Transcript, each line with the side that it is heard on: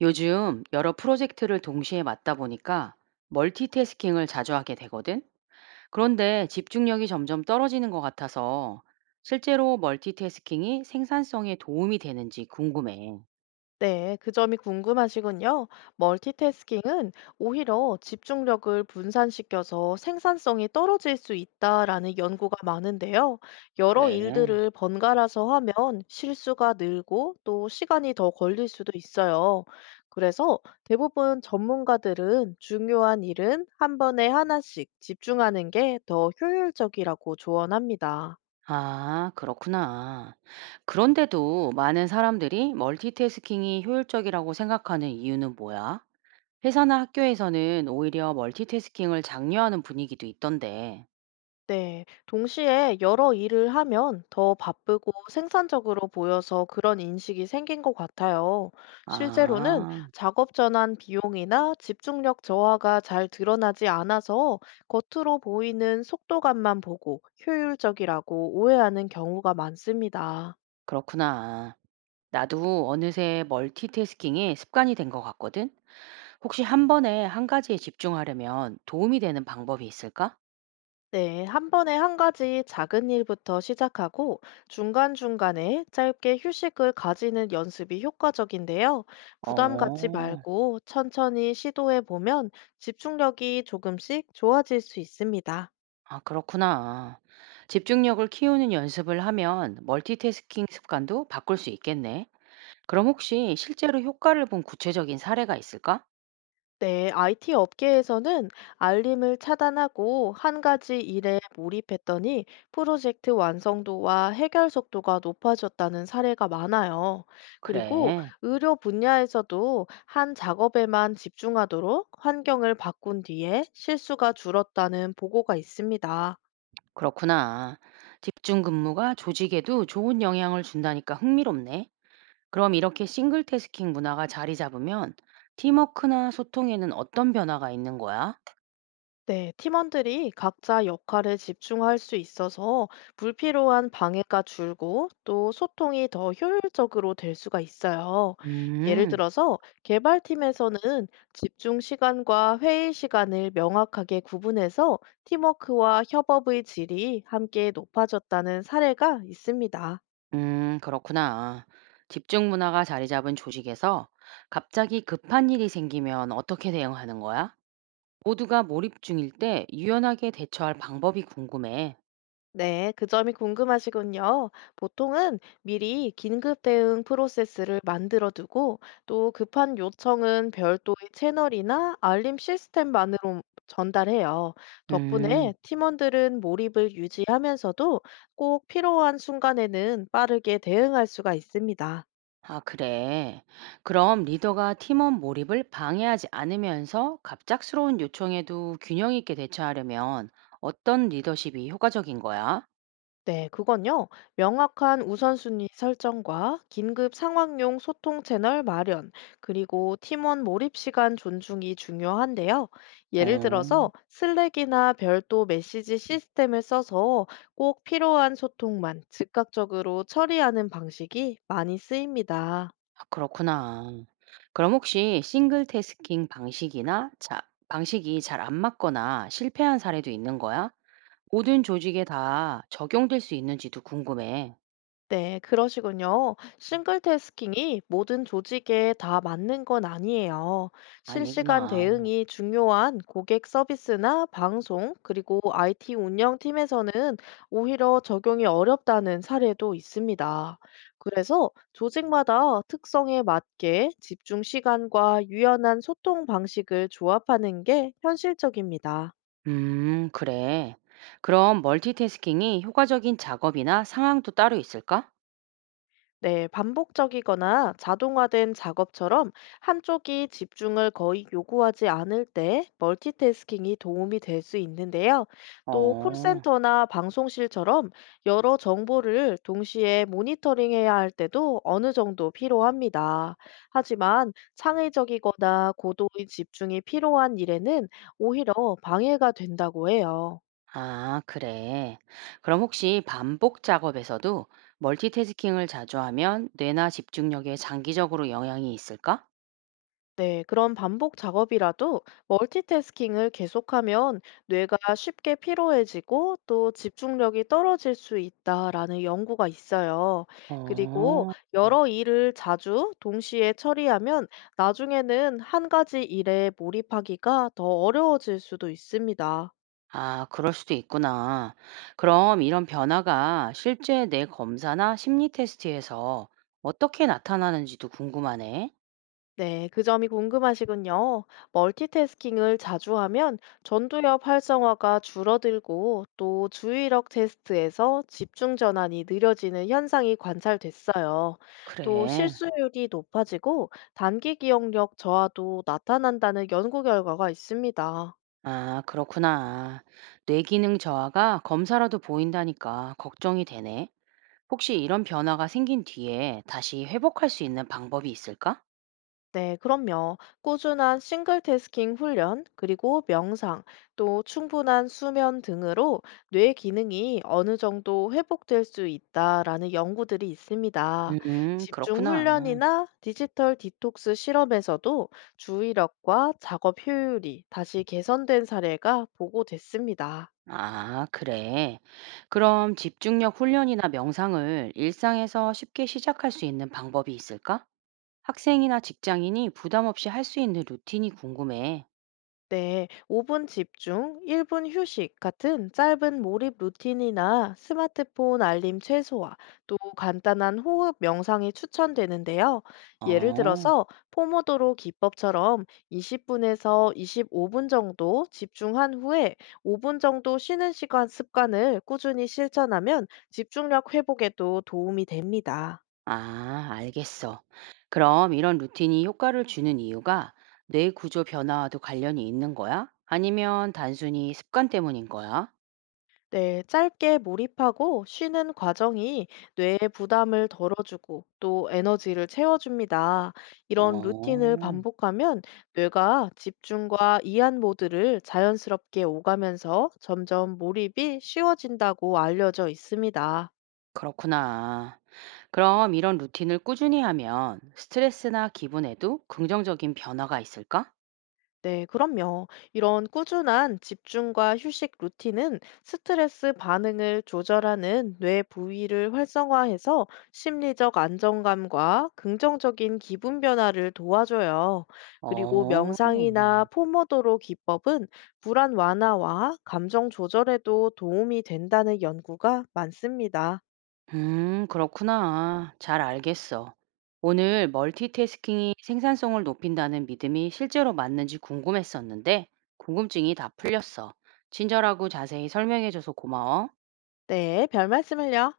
right: 요즘 여러 프로젝트를 동시에 맡다 보니까 멀티태스킹을 자주 하게 되거든. 그런데 집중력이 점점 떨어지는 것 같아서 실제로 멀티태스킹이 생산성에 도움이 되는지 궁금해.
left: 네, 그 점이 궁금하시군요. 멀티태스킹은 오히려 집중력을 분산시켜서 생산성이 떨어질 수 있다라는 연구가 많은데요. 여러
right: 그래.
left: 일들을 번갈아서 하면 실수가 늘고 또 시간이 더 걸릴 수도 있어요. 그래서 대부분 전문가들은 중요한 일은 한 번에 하나씩 집중하는 게 더 효율적이라고 조언합니다.
right: 아, 그렇구나. 그런데도 많은 사람들이 멀티태스킹이 효율적이라고 생각하는 이유는 뭐야? 회사나 학교에서는 오히려 멀티태스킹을 장려하는 분위기도 있던데.
left: 네, 동시에 여러 일을 하면 더 바쁘고 생산적으로 보여서 그런 인식이 생긴 것 같아요. 실제로는
right: 아,
left: 작업 전환 비용이나 집중력 저하가 잘 드러나지 않아서 겉으로 보이는 속도감만 보고 효율적이라고 오해하는 경우가 많습니다.
right: 그렇구나. 나도 어느새 멀티태스킹이 습관이 된 것 같거든. 혹시 한 번에 한 가지에 집중하려면 도움이 되는 방법이 있을까?
left: 네, 한 번에 한 가지 작은 일부터 시작하고 중간중간에 짧게 휴식을 가지는 연습이 효과적인데요. 부담 갖지
right: 어,
left: 말고 천천히 시도해 보면 집중력이 조금씩 좋아질 수 있습니다.
right: 아, 그렇구나. 집중력을 키우는 연습을 하면 멀티태스킹 습관도 바꿀 수 있겠네. 그럼 혹시 실제로 효과를 본 구체적인 사례가 있을까?
left: 네, IT 업계에서는 알림을 차단하고 한 가지 일에 몰입했더니 프로젝트 완성도와 해결 속도가 높아졌다는 사례가 많아요. 그리고
right: 그래,
left: 의료 분야에서도 한 작업에만 집중하도록 환경을 바꾼 뒤에 실수가 줄었다는 보고가 있습니다.
right: 그렇구나. 집중 근무가 조직에도 좋은 영향을 준다니까 흥미롭네. 그럼 이렇게 싱글 태스킹 문화가 자리 잡으면 팀워크나 소통에는 어떤 변화가 있는 거야?
left: 네, 팀원들이 각자 역할에 집중할 수 있어서 불필요한 방해가 줄고 또 소통이 더 효율적으로 될 수가 있어요. 예를
right: 음,
left: 들어서 개발팀에서는 집중 시간과 회의 시간을 명확하게 구분해서 팀워크와 협업의 질이 함께 높아졌다는 사례가 있습니다.
right: 그렇구나. 집중 문화가 자리 잡은 조직에서 갑자기 급한 일이 생기면 어떻게 대응하는 거야? 모두가 몰입 중일 때 유연하게 대처할 방법이 궁금해.
left: 네, 그 점이 궁금하시군요. 보통은 미리 긴급 대응 프로세스를 만들어 두고 또 급한 요청은 별도의 채널이나 알림 시스템만으로 전달해요.
right: 음,
left: 덕분에 팀원들은 몰입을 유지하면서도 꼭 필요한 순간에는 빠르게 대응할 수가 있습니다.
right: 아, 그래. 그럼 리더가 팀원 몰입을 방해하지 않으면서 갑작스러운 요청에도 균형 있게 대처하려면 어떤 리더십이 효과적인 거야?
left: 네, 그건요. 명확한 우선순위 설정과 긴급 상황용 소통 채널 마련, 그리고 팀원 몰입 시간 존중이 중요한데요. 예를
right: 어.
left: 들어서 슬랙이나 별도 메시지 시스템을 써서 꼭 필요한 소통만 즉각적으로 처리하는 방식이 많이 쓰입니다.
right: 그렇구나. 그럼 혹시 싱글 태스킹 방식이나 자 방식이 잘 안 맞거나 실패한 사례도 있는 거야? 모든 조직에 다 적용될 수 있는지도 궁금해.
left: 네, 그러시군요. 싱글태스킹이 모든 조직에 다 맞는 건 아니에요. 실시간
right: 아니구나.
left: 대응이 중요한 고객 서비스나 방송, 그리고 IT 운영팀에서는 오히려 적용이 어렵다는 사례도 있습니다. 그래서 조직마다 특성에 맞게 집중 시간과 유연한 소통 방식을 조합하는 게 현실적입니다.
right: 그래. 그럼 멀티태스킹이 효과적인 작업이나 상황도 따로 있을까?
left: 네, 반복적이거나 자동화된 작업처럼 한쪽이 집중을 거의 요구하지 않을 때 멀티태스킹이 도움이 될 수 있는데요. 또
right: 어.
left: 콜센터나 방송실처럼 여러 정보를 동시에 모니터링해야 할 때도 어느 정도 필요합니다. 하지만 창의적이거나 고도의 집중이 필요한 일에는 오히려 방해가 된다고 해요.
right: 아, 그래. 그럼 혹시 반복 작업에서도 멀티태스킹을 자주 하면 뇌나 집중력에 장기적으로 영향이 있을까?
left: 네, 그런 반복 작업이라도 멀티태스킹을 계속하면 뇌가 쉽게 피로해지고 또 집중력이 떨어질 수 있다라는 연구가 있어요. 그리고
right: 어. 음.
left: 여러 일을 자주 동시에 처리하면 나중에는 한 가지 일에 몰입하기가 더 어려워질 수도 있습니다.
right: 아, 그럴 수도 있구나. 그럼 이런 변화가 실제 뇌 검사나 심리 테스트에서 어떻게 나타나는지도 궁금하네.
left: 네, 그 점이 궁금하시군요. 멀티태스킹을 자주 하면 전두엽 활성화가 줄어들고 또 주의력 테스트에서 집중 전환이 느려지는 현상이 관찰됐어요. 또
right: 그래.
left: 실수율이 높아지고 단기 기억력 저하도 나타난다는 연구 결과가 있습니다.
right: 아, 그렇구나. 뇌기능 저하가 검사라도 보인다니까 걱정이 되네. 혹시 이런 변화가 생긴 뒤에 다시 회복할 수 있는 방법이 있을까?
left: 네, 그럼요. 꾸준한 싱글 태스킹 훈련, 그리고 명상, 또 충분한 수면 등으로 뇌 기능이 어느 정도 회복될 수 있다라는 연구들이 있습니다.
right: 음,
left: 집중
right: 그렇구나.
left: 훈련이나 디지털 디톡스 실험에서도 주의력과 작업 효율이 다시 개선된 사례가 보고됐습니다.
right: 아, 그래. 그럼 집중력 훈련이나 명상을 일상에서 쉽게 시작할 수 있는 방법이 있을까? 학생이나 직장인이 부담 없이 할 수 있는 루틴이 궁금해.
left: 네, 5분 집중, 1분 휴식 같은 짧은 몰입 루틴이나 스마트폰 알림 최소화, 또 간단한 호흡 명상이 추천되는데요. 예를
right: 어,
left: 들어서 포모도로 기법처럼 20분에서 25분 정도 집중한 후에 5분 정도 쉬는 시간 습관을 꾸준히 실천하면 집중력 회복에도 도움이 됩니다.
right: 아, 알겠어. 그럼 이런 루틴이 효과를 주는 이유가 뇌 구조 변화와도 관련이 있는 거야? 아니면 단순히 습관 때문인 거야?
left: 네, 짧게 몰입하고 쉬는 과정이 뇌의 부담을 덜어주고 또 에너지를 채워줍니다. 이런 루틴을
right: 어.
left: 반복하면 뇌가 집중과 이한 모드를 자연스럽게 오가면서 점점 몰입이 쉬워진다고 알려져 있습니다.
right: 그렇구나. 그럼 이런 루틴을 꾸준히 하면 스트레스나 기분에도 긍정적인 변화가 있을까?
left: 네, 그럼요. 이런 꾸준한 집중과 휴식 루틴은 스트레스 반응을 조절하는 뇌 부위를 활성화해서 심리적 안정감과 긍정적인 기분 변화를 도와줘요. 그리고
right: 어,
left: 명상이나 포모도로 기법은 불안 완화와 감정 조절에도 도움이 된다는 연구가 많습니다.
right: 그렇구나. 잘 알겠어. 오늘 멀티태스킹이 생산성을 높인다는 믿음이 실제로 맞는지 궁금했었는데, 궁금증이 다 풀렸어. 친절하고 자세히 설명해줘서 고마워.
left: 네, 별 말씀을요.